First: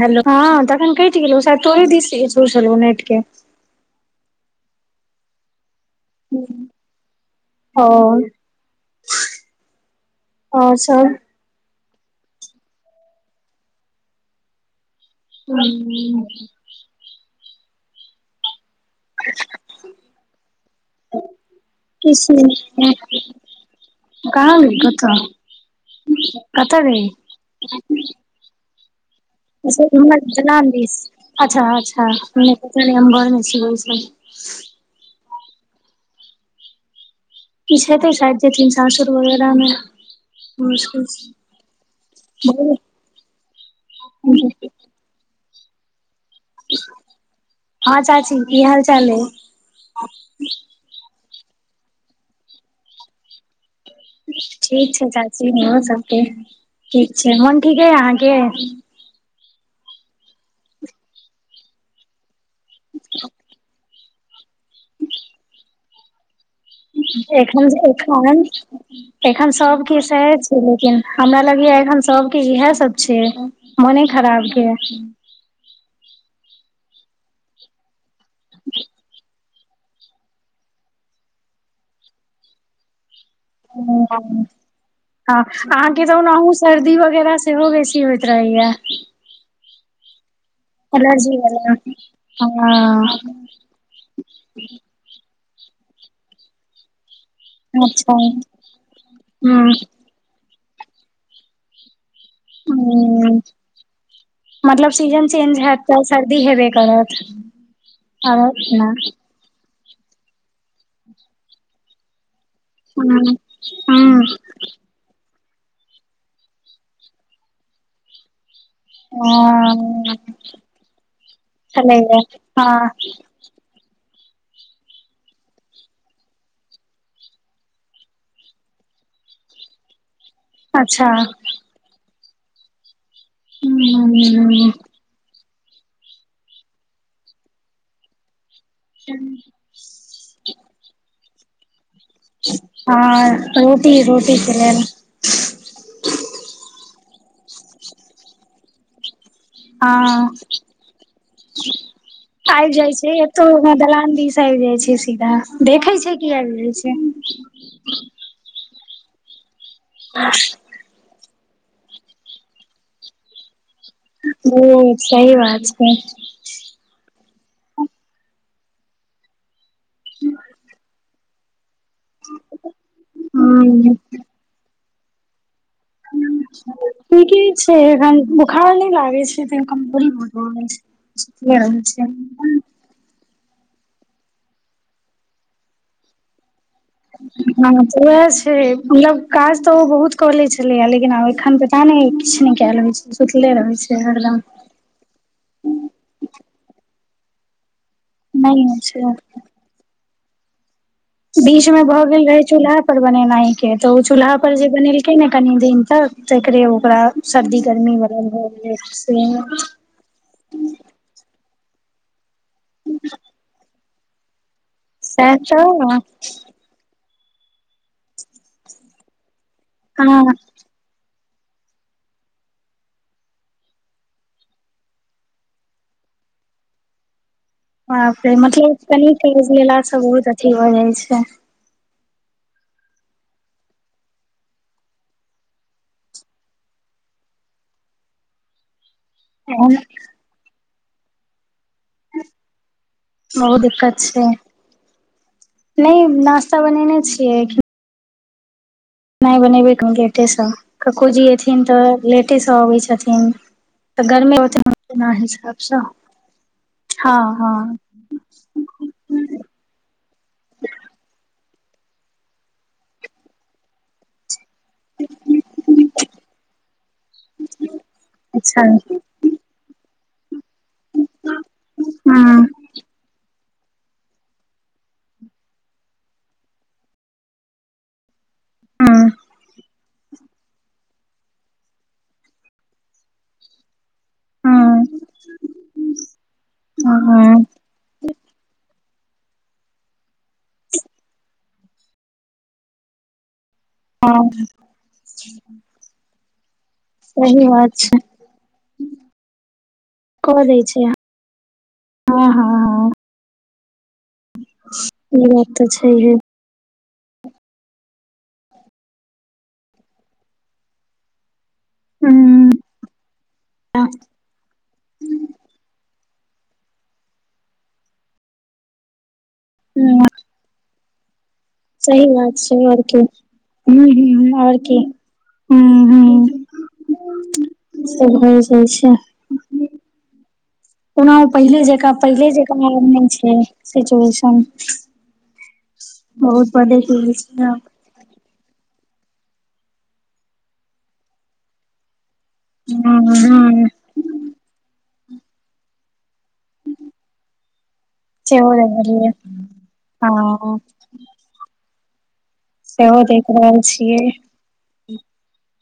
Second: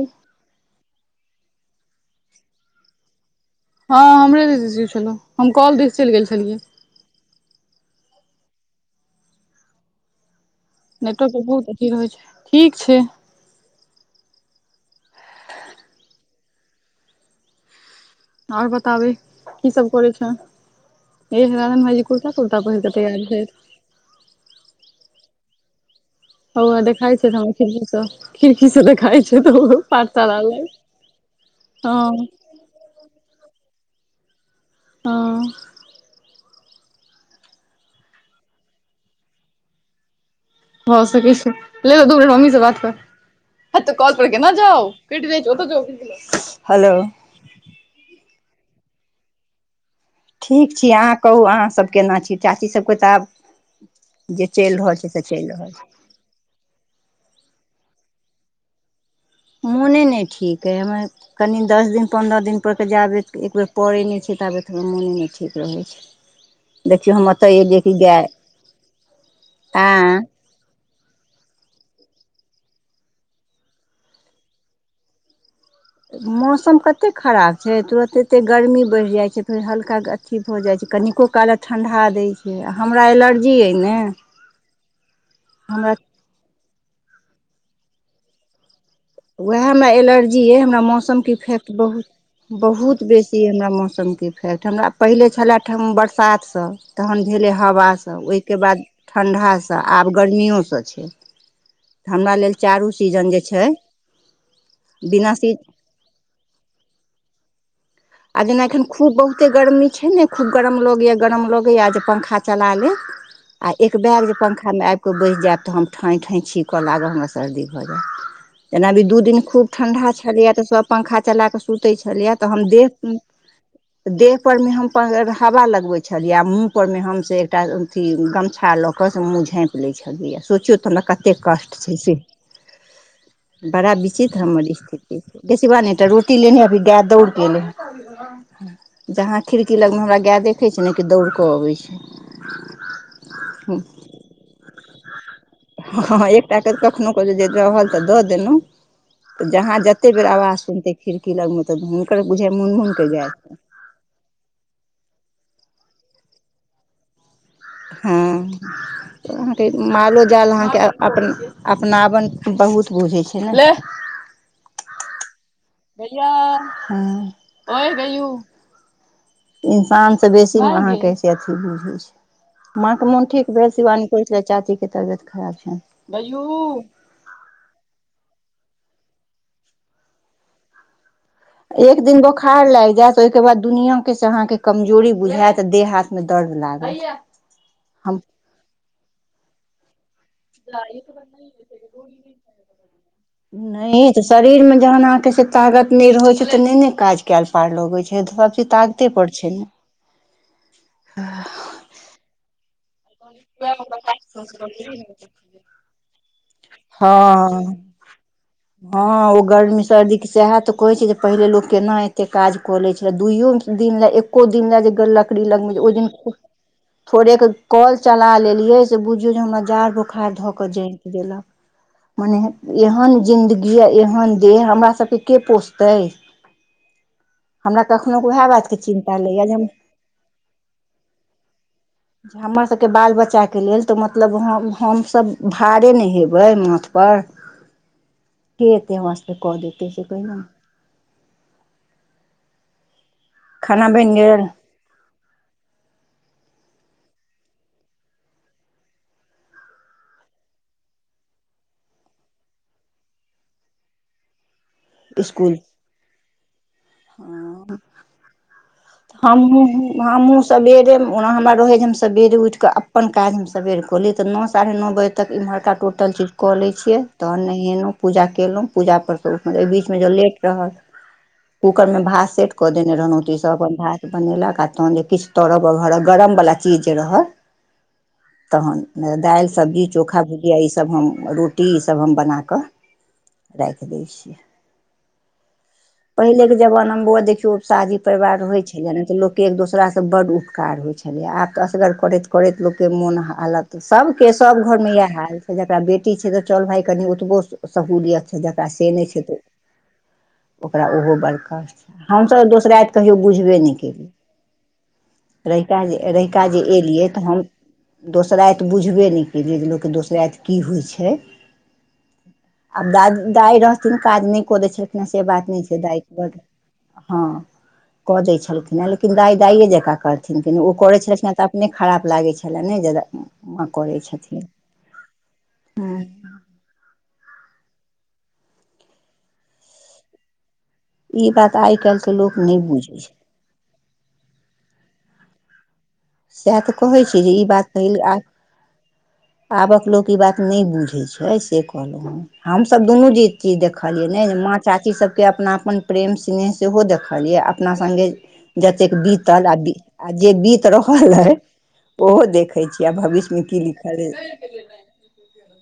hello हँ तखन कटि गेलौ सायद तोरे दिस इसु छलौ नेट के हँ हमरे दिस इसु छलौ हम कल दिस चलि गेल छलियै हँ नेटो के बहुत अथी रहै छै ठीक छै हू आओर बताबै की सब करै छें ए राजन भाईजी किछ कुर्ता तुर्ता पैहिर कऽ तैयार भेल कहां गै कतऽ हौआ कतऽ देखाई गेलही छैथिन खिड़की स खिड़की से देखाय छै अच्छा इमहर दलान दिस अच्छा अच्छा हँ हम घर मे बैसल छियै हँ किछ हेतौ सायद जेथिन सासुर वगैरह मे भ मुश्किल सकै छै ले दू मिनट मम्मी से बात कर हेतऽ कल पर केना जाउ हलो हँ चाची की हाल चाल अय ठीक छी अहाँ कहू अहाँसभ केना छी चाचीसभके तऽ आब जे चलि ठीक रहल छै से चलि चाची रहल छै हमरो सबके ठीक छै मन ठीक अई अहाँके मोने नय ठीक अइ हमरा कनि दस दिन पन्द्रह दिन पर कऽ जाबेत एकबेर पड़ै नय छै ताबे हमर मोन नय ठीक रहै छै देखियौ हम एतऽ एलियै कि गाय एन एखन [unintelligible] सब के आँय सेहै छै लेकिन हमरा लगै या एखन सबके इएह सब छै मोने खराब के मौसम कते खराब छै तुरत एते गर्मी बढ़ि जाइ छै हल्का अथी भऽ जाइ छै कनिको कालक ठण्डा दै छै हमरा एलर्जी अइ ने हमरा अनाहु सर्दी वगैरह सेहो बेसी होइत रहैया उहा हमरा एलर्जी अइ हमरा मौसम के एलर्जी वला इफैक्ट बहुत बहुत हँ बेसी हमरा मौसम के इफैक्ट हमरा पहिले छलए ठ बरसात सँ तहन भेलै अच्छा हवासँ हूँ ओहिके बाद ठण्डासँ आब गर्मियो सँ छै हमरा लेल चारू सीजन हूँ जे छै मतलब सीजन बिना सी चेंज हेयत तऽ सर्दी हेबे करत आ आरो जेना एखन ना खूब बहुते गर्मी छै ने खूब गरम लगैया गरम लगैया जे पंखा चला लेब हूँ आ एक बैग हूँ पंखा मे कोइ बसि जायब तऽ हम ठाँइ ठाँंइ छीकऽ लागब हमरा सर्दी भऽ जायत जेना आब दू दिन खूब हँ ठंडा छलैया तऽ सभ पंखा चला कऽ सुतै छलैया तऽ हम देह [inaudible] देह पर मे हम हवा लगबै छलियै आ मूँह पर मे हम से एकटा अथी गमछा लऽ कऽ से मुँह झाँपि लै छलियैया सोचियौ तऽ अच्छा हमरा कते कष्ट छै से बड़ा विचित्र हमर हूँ स्थिति गै शिवानी एक टा रोटी लेने अबही गाय दौड़के अयलै जहाँ खिड़की लग मे हमरा गाए देखै छै ने कि दौड़ कऽ अबै छै हं रोटी रोटी के लेल हँ एकटा कखनो क जे रहल तऽ दऽ देलौं तऽ जहाँ जते बेर हँ आवाज सुनतै खिड़की लग मे तऽ हुनकर बुझाइ मुन आबि मुन जाइ के छै गाय एतो छनि दलान आबि दिस जाइ छै सीधा देखै छै की आबि जाइ छै हूं अहाँके मालो जाल अहाँके अप अपनावन बहुत बुझै छै ने ओ सही बात छै गैआ हूं ओय गैयू इन्सान सँ बेसी अहाँके से अथी बुझै छै माँ के मोन ठीक भेल हूँ सिवानी कहै छलैया चाची के तबियत खराब छनि ठीके छै एखन बोखार नय लागै छै त कमजोरी बहुत भे छै सुतले रहै छै एक दिन बोखार लागि जेत तय के बाद दुनिया के से अहाँ के कमजोरी बुझायत देह हाथ मे दर्द लागत हँऽ हम उएह छै मतलब काज त ओऽ बहुत क लै छलैया लेकिन आब एखन पता नय किछ नय कलि होइ छै सुतले रहै छै हरदम ताकत नय रहै छै तऽ नय ने काज कायल पार लगै छै न नहि सबचीज होइ ताकते पर छै न बीच मे भऽ गेल रहे चूल्हा पर बनेनाइ के तऽ ओ चूल्हा पर जे बनेलकै ने कनी दिन तक तकरे ओकरा सर्दी हँ गर्मी आ सर्दीे सएह तऽ कहै छै जे पहिले लोक केना एते काज कऽ लै छलै दुइयो दिन ले एको दिन ले जे लकड़ी लग ओहि तऽ दिन थोड़े क कल चला लेलियै से बुझियौ जे हमरा जाड़ हँ बोखार धऽ के जति देलक मने एहन जिन्दगी आ एहन देह हमरा सबके के पोसतै हमरा कखनो क उएह बात के चिन्ता लैया जे हम सब बहुत अथी भ जाइ छै जे हमर सबके बाल बच्चा के लेल तऽ मतलब हमसब भारे नय हेबै माथ पर के अते हमरा सबके कऽ देतै से कहियौ न बहुत खाना दिक्कत बनि छै गेल नय नास्ता बनेने छियै खेनाय बनेबै कनी लेटेसँ क्कोजी एथिन तऽ लेटेसँ अबै छथिन तऽ गर्मे रहतै हमरा हिसाब स्कुल सँ हँ हँ ह हमहू हमहूँ सबेरे ओना हमरा रहै जे हम सबेरे उठि कऽ अपन काज हम सबेर कऽली तऽ न सवा साढ़े नओ बज तक एम्हरका टोटल चीज कऽ लै छियै तहन नहेलौं पूजा अच्छा केयलौं पूजा पर ओई बीच मे ज लेट रहल कूकर मे भात हँ सेट कऽ देने रहलौं तऽ ई सब अपन भात बनेलक आ तहन जे किछ तड़ब बघर गरमवला चीज जे रहल हँ तहन दालि सब्जी चोखा भूजि या ई सब हम रोटी ई सब हम बनाकऽ राखि दै छियै हँ पहिले के जबाना हँ मे हँ देखियौ शाझी परिवार होइ छलैया ने त लोक के एक दोसरा से बड उपकार होइ छलैया आब तऽ असगर करति करति लोक के मोन हालत तऽ सबके सब घरमे इएह हाल छै जकरा बेटी छै तऽ चल भाइ कनि ओतबो सही बात सहूलियत छै जकरा से नय छै तऽ ओ कऽ दै छै ओकरा ओहो बरकास हँ हमसभ तऽ हँ हँ दोसराति कहियो बुझबे नय ई बात केलीयै तऽ रहिका जे छैहे रहिका जे एलियै तऽ हम दोसराति बुझबे नय केलियै जे लोक के दोसराति की होइ छै हूँ आब दाद दाइ रहथिन नय कऽ दै छलना से बात नय छै दाय ब हँ कऽ दय छलखिन लेकिन दाइ दाइए जकरा हूँ करथिन किने ओ करै छलखिनँ तऽ अपने सही खराब लागै बात छै छलनि आओर ने जे की माँ हूं करै हूं छथिन आओर की हूं हूं सब होइ जाइ छै ओना ओ ई बात पहिले आइ जकाँ काल्हिके पहिले लोक जकाँ नहि आब बुझै नै छै सिचुएशन बहुत सएह तऽ कहै छी जे ई [unintelligible] बात पहिल आब आबक लोक ई बात नय बुझै छै से कहलौं हँ हम सभ दुनू हँ जी चीज हँ देखलियै नय माँ चाची सभके अपनापन प्रेम स्नेह सेहो देखलयै अपना संगे सेहो जतेक देखलियै बीतल आ आ जे हँ बीत [unintelligible] ओहो देखै छी आ सेहो देख भविष्य मे रहल की छियै लिखल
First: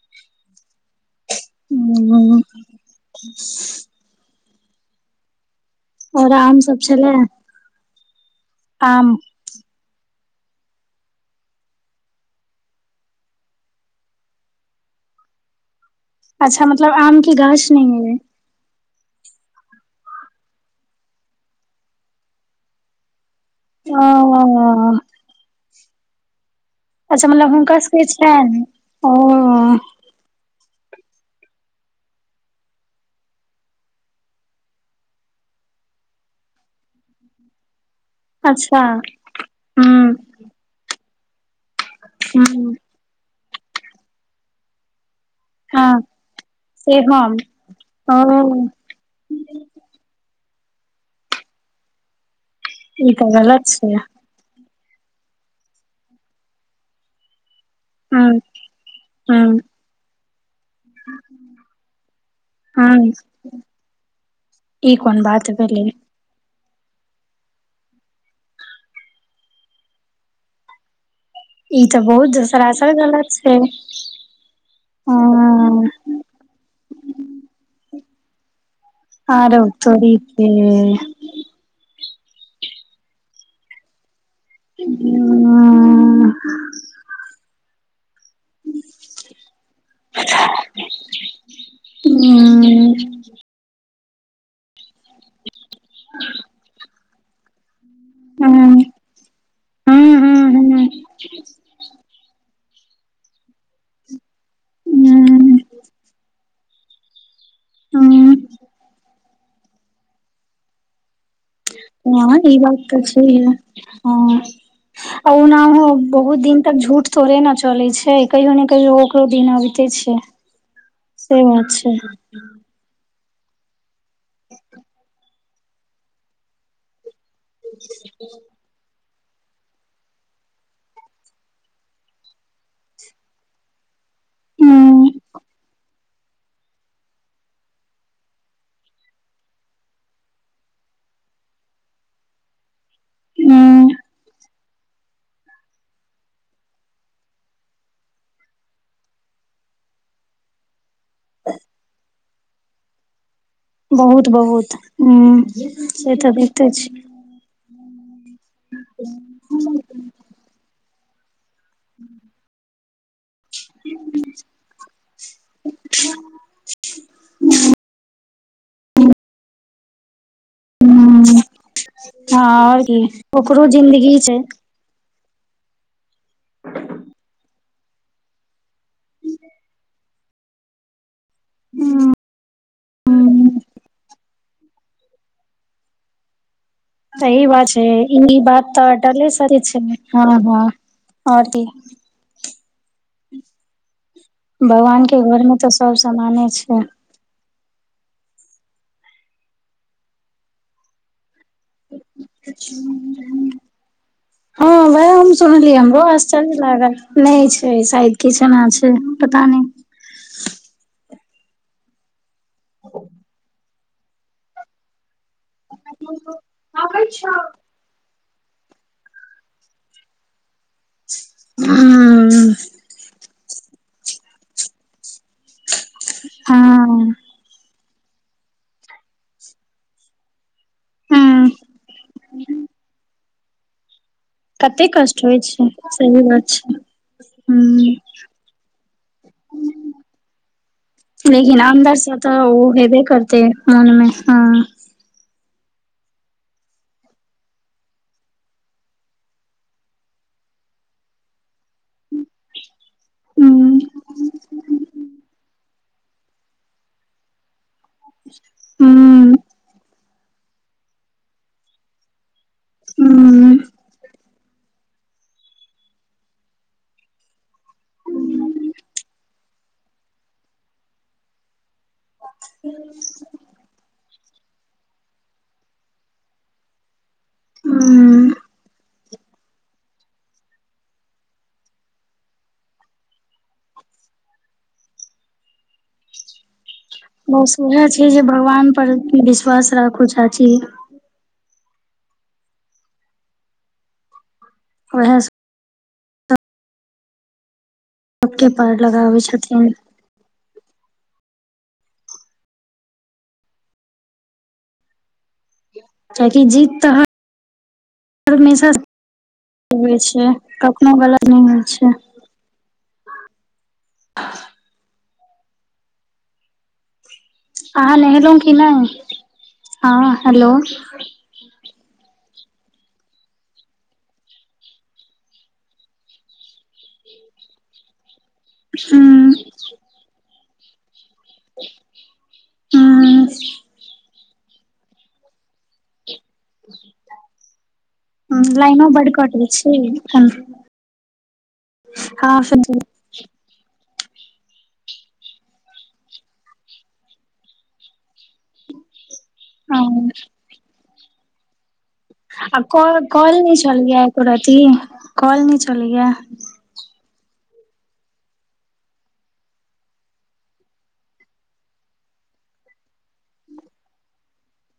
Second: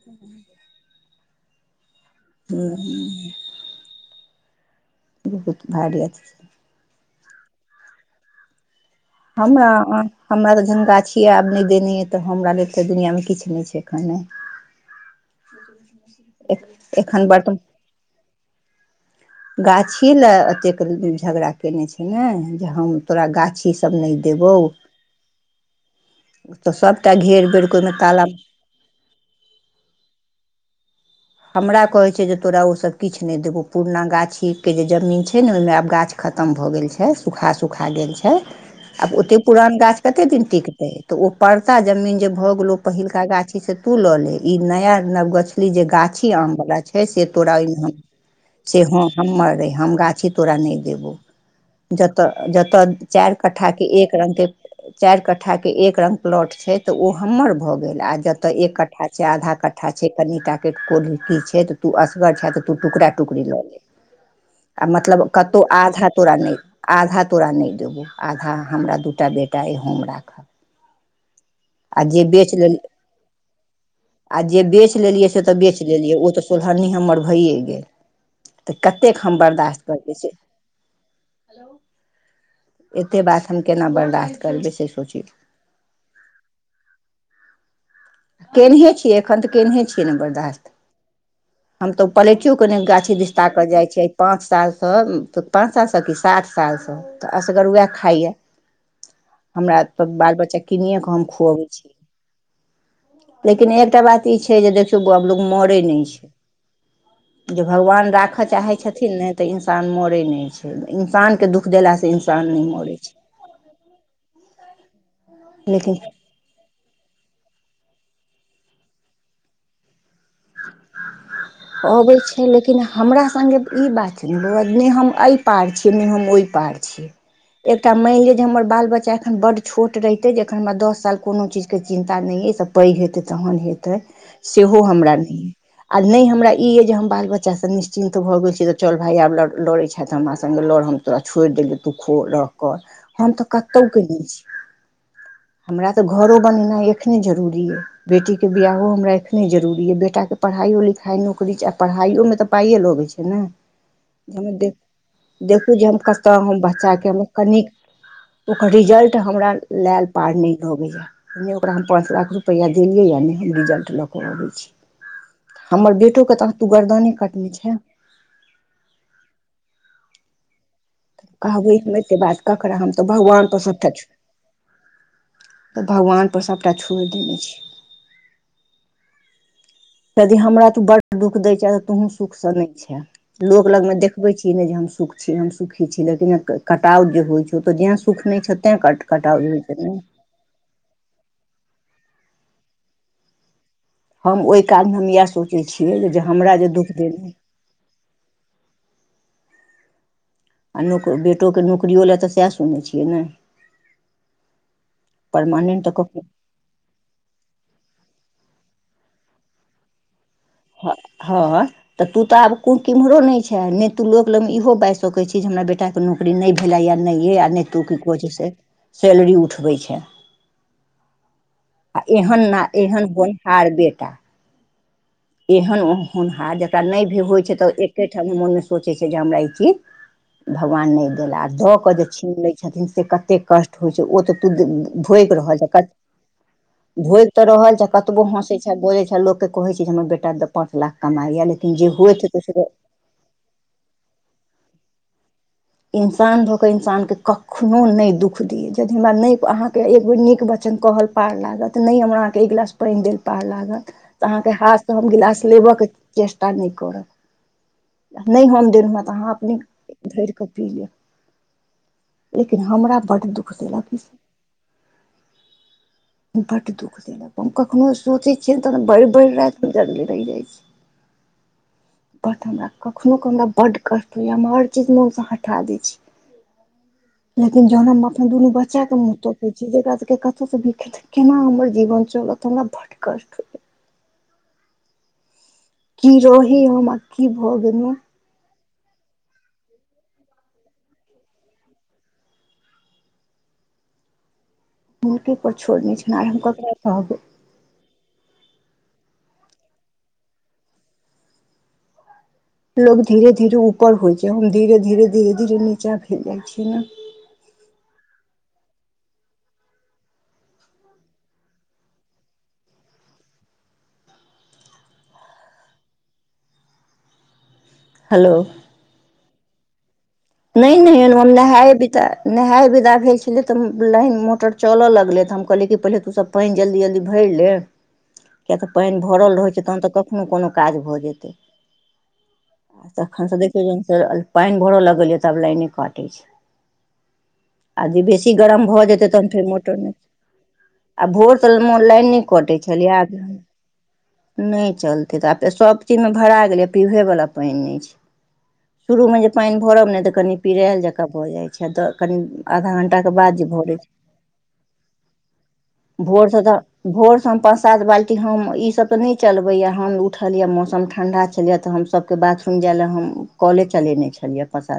[inaudible] हूं बहुत भारिया आओर आम सब छेलै आम हमरा हमरा तऽ जहन गाछिय आब नय देने यइ तऽ हमरा लेल तऽ दुनियां मे किछ नय छै एखन अच्छा मतलब आम एखन की बर्तन गाछ नय यै गाछिए लए एतेक झगड़ा केने छै ने जे हम तोरा गाछी सभ ओ नय देबौ तऽ सभटा अच्छा मतलब घेर बेर हुनकर कऽ ओहिमे सबके ताला छनि ओ हमरा कहै छै जे तोरा ओ सब किछ नय देबौ पुरना गाछी के जे जमीन छै ने ओहिमे आब गाछ खतम भए गेल छै सुखा सुखा गेल छै छै अच्छा आब ओते पूरान गाछ हूँ कते दिन टिकतै ओ परता जमिन जे भ हूँ गेलो पहिलका गाछी से तू लऽ ले ई नया नव गछली जे हँ गाछ छि आम वला छै से तोरा ओहिमे ओ से ह हम्मर ऐ हम गाछी तोरा नय देबौ जतऽ जत त ई तऽ चारि गलत कट्ठा के छै एक रंग के चारि कट्ठा के एक रंग प्लॉट छै तऽ ओ हमर भए गेल आ हूँ जताए एक कठ्ठा छै आधा हूँ कट्ठा छै कनिटा के को की छै तऽ तू असगर छह तू टुकड़ हूँ टुकड़ी लऽ ले आ ई कोन मतलब बात कतौ भेलै आधा आधा तोरा नय आधा तोरा नय देबौ आधा हमरा दूटा बेटा अई हम राखब ई तऽ आ जे बहुत बेच लेलिय सरासर गलत छै आ जे बेच लेलियै से त तऽ बेच हँ लेलियै ओ तऽ सोलहनी हमर भइए गेल तऽ कतेक हम आरो बर्दाश्त करबय तोरी से के एते बात हम केना बर्दाश्त करबै से सोचियौ हूँ हूँ केनहे छियै एखन तऽ केनहे छियै ने बर्दास्त हम तऽ पलैटियो क ने हूँ गाछी दिश ताकऽ जाइ छियै आई पाँच सालसँ पाँच सालसँ कि सात सालसँ तऽ असगरूवा खाइया हूँ हमरा त बाल बच्चा हूँ किनिये कऽ हम खुअबै छी लेकिन एकटा बात ई छै जे देखियौ गप लोक हूँ मरै नय छै जे भगवान हूँ राखय चाहै छथिन ने तऽ इंसान मरै नय छै इंसान हं ई बात तऽ छै हे हँ अउनाहू लेकिन बहुत दिन तक झूठ थोरे न चलै छै कहियो ने कहियो ओकरो दिन अबिते छै से बात छै अबै छै लेकिन हमरा संगे त ई बात छै बात ने हम एहि पार छियै ने हम ओहि पार छियै एकटा मानि लिअ जे हमर बाल बच्चा एखन बड्ड छोट रहितै जे एखन हमरा दस साल कोनो चीजके चिन्ता नय अइ से पैघ हेतै तहन हेतै सेहो हूँ हमरा नय अई आ नय हमरा ई अइ जे हम बाल बच्चासँ निश्चिन्त भऽ गेल छी तऽ चल भाइ आब लड़ै छें त हमरा सङ्गे लड़ तोरा छोड़ि देलौ तू खो रह कर हम तऽ कतौ हूँ के नै छी हमरा तऽ घरो बनेनाइ एखने जरूरी अइ बेटी के बियाहो हमरा एखने जरूरी यइ बेटा के पढ़ाइो लिखाई पाइ नौकरी आ पढ़ाइयोमे तऽ पाइए लगै छै ने बहुत जे ह देख बहुत हूँ देखू जे हम से कत तऽ हु हम होइते छै बच्चा के कनिक ओकर रिजल्ट हमरा हूँ लायल पार नय लगैया नय ओकरा हम पाँच लाख रुपैआ देलियैए नय हम रिजल्ट लऽ कऽ अबै छी [inaudible] हमर बेटो के त तू गर्दने कटने छें हँ कहबै हम एते बात ककरा आओर हम की तऽ भगवानपर ओकरो सबटा छोईर जिन्दगी छै तऽ भगवान पर सभटा छोड़ि देने छीयै ह [inaudible] यदि हमरा तू बड़ दुःख दैय छें तोहूं हूँ सुख से नय छें लोग लगं मे देख बै छी नय जे हम सुख छी हम सुखी छी लेकिन कटाउ जे होइ सही छौ बात तऽ छै जें सुख ई नय छौ बात तें तऽ कट अटले कटाउ सत्य होइ छौ छै ने हँ हँ आओर कहियौ हम ओहि कालमे भगवान के घर मे तऽ सब सामाने छै दे [unintelligible] आ ने कोई बेटोके नोकरियो लए तऽ सएह सुनै छियै ने हँ वएह हम सुनलियै परमानेंट तऽ हमरो कखनो आश्चर्य लागल नय छै शायद किछना छै पता नय हँ ह तऽ तूतऽ आब कु कीम्हरो नय छे ने नय तू लोक लग इहो बाईज सकै छी जे हमरा बेटा के नौकरी नय भेलैया आबै नय छौ अइ आओर नय तू की कहै छै से सैलरी उठबै छें आ हूँ एहन न एहन होनहार बेटा एहन होनहार जकरा हँ नय भी होइ छै तऽ एके ठाम मोन मे सोचै छै जे हमरा ई चीज भगवान नय देलआ हूँ दऽ कऽ जे छीन लै छथिन से कतेक कष्ट होइ छै ओ तऽ कते कष्ट भोएग होइ रह छै ज [unintelligible] कर सही बात छै भोईग त रहल छे हूँ कतबो हँसे छे बोजे छे लोक के कहे छे हमर बेटा त पाँच लाख कमाइया लेकिन जे अन्दर से होईत तऽ ओ हेबे करतै मन मे हं ईन्सान भ क ईनसान के कखनो नय दुःख दियए यदि हमरा ने अहाँ के एक बेर नीक वचन कहल पार लागत नय हमरा अहाँ के एक गिलास पनि देल पार हूँ लागत त अहाँ के हाथ सँ हम गिलास लेबऽ के चेष्टा नय करब नय हम देलौं हेँ त अहाँ हूँ अपने धरि क पी लिय लेकिन हमरा बड दुख हूँ देलक ई बड दुःख देलक कखनो सोचे छियै ने तहन बरि बेरि रायत जागले रहि जाइ छी बड हमरा कखनो के हमरा बड कष्ट होईया हम हर चीज मे पठा दै छी लेकिन जहन हूँ अपन दुनू बच्चा के मुँह तकै छी जेकरा सब के कतो से केना हमर जीवन चलत हमरा बड कष्ट हो की रही हमर बस उएह छे जे भगवान पर विश्वास राखु चाची उएह हुनके पर छोड़ने छी‌ आर हम ककरा कहबै ओ सब के पाड़ लगाबै छथिन लोक धीेरे धीेरे ऊपर होइ छे हम धीेरे धीेरे धीेरे काकि जीत त अहां हमेशा होई छै कखनो गलत ने होइ छै आह अहाँ हेलो नहेलौं की नई हां हेलो नहि नहि हम नहेये बिदा नहेये बिदा भेल छलियै त लाइन मोटर चलऽ लगलै त हम कहलिये कि पहिले तू सब पनि जल्दी जल्दी भरि ले किए त पनि हूँ भरल रहै छै तहन त कखनो कोनो काज भ जेतै तखन हूँ देखियो जेहन पनि भर लगल य तब लाइने काटै छै आ जे बेसी गरम भ लाइनो जेतै बड तहन फेर कटै मोटर छै ने हँ आ भोर सऽ ईमहर लाइन ने कटै छलैया नै चलतै त आब तऽ सभ चीज मे भरा गेलै पीबहे वाला पनि नय छै शुरू मे जे पनि भरब ने हँ, त कनि पिरेऽल जकाँ भ जाय अच्छा त कनि आ आधा घंटा कॉल के कॉल बाद जे नहि भरै छलैया एको रती कॉल नहि छलैया भोर से त भोर सऽ हम पाँच सात बाल्टी हम ईसभ त ने चलबैया हम उठलीये मौसम ठंडा छेलैया त हमसब बाथरूम जाइ लए हम कले चलेने छलिये पसा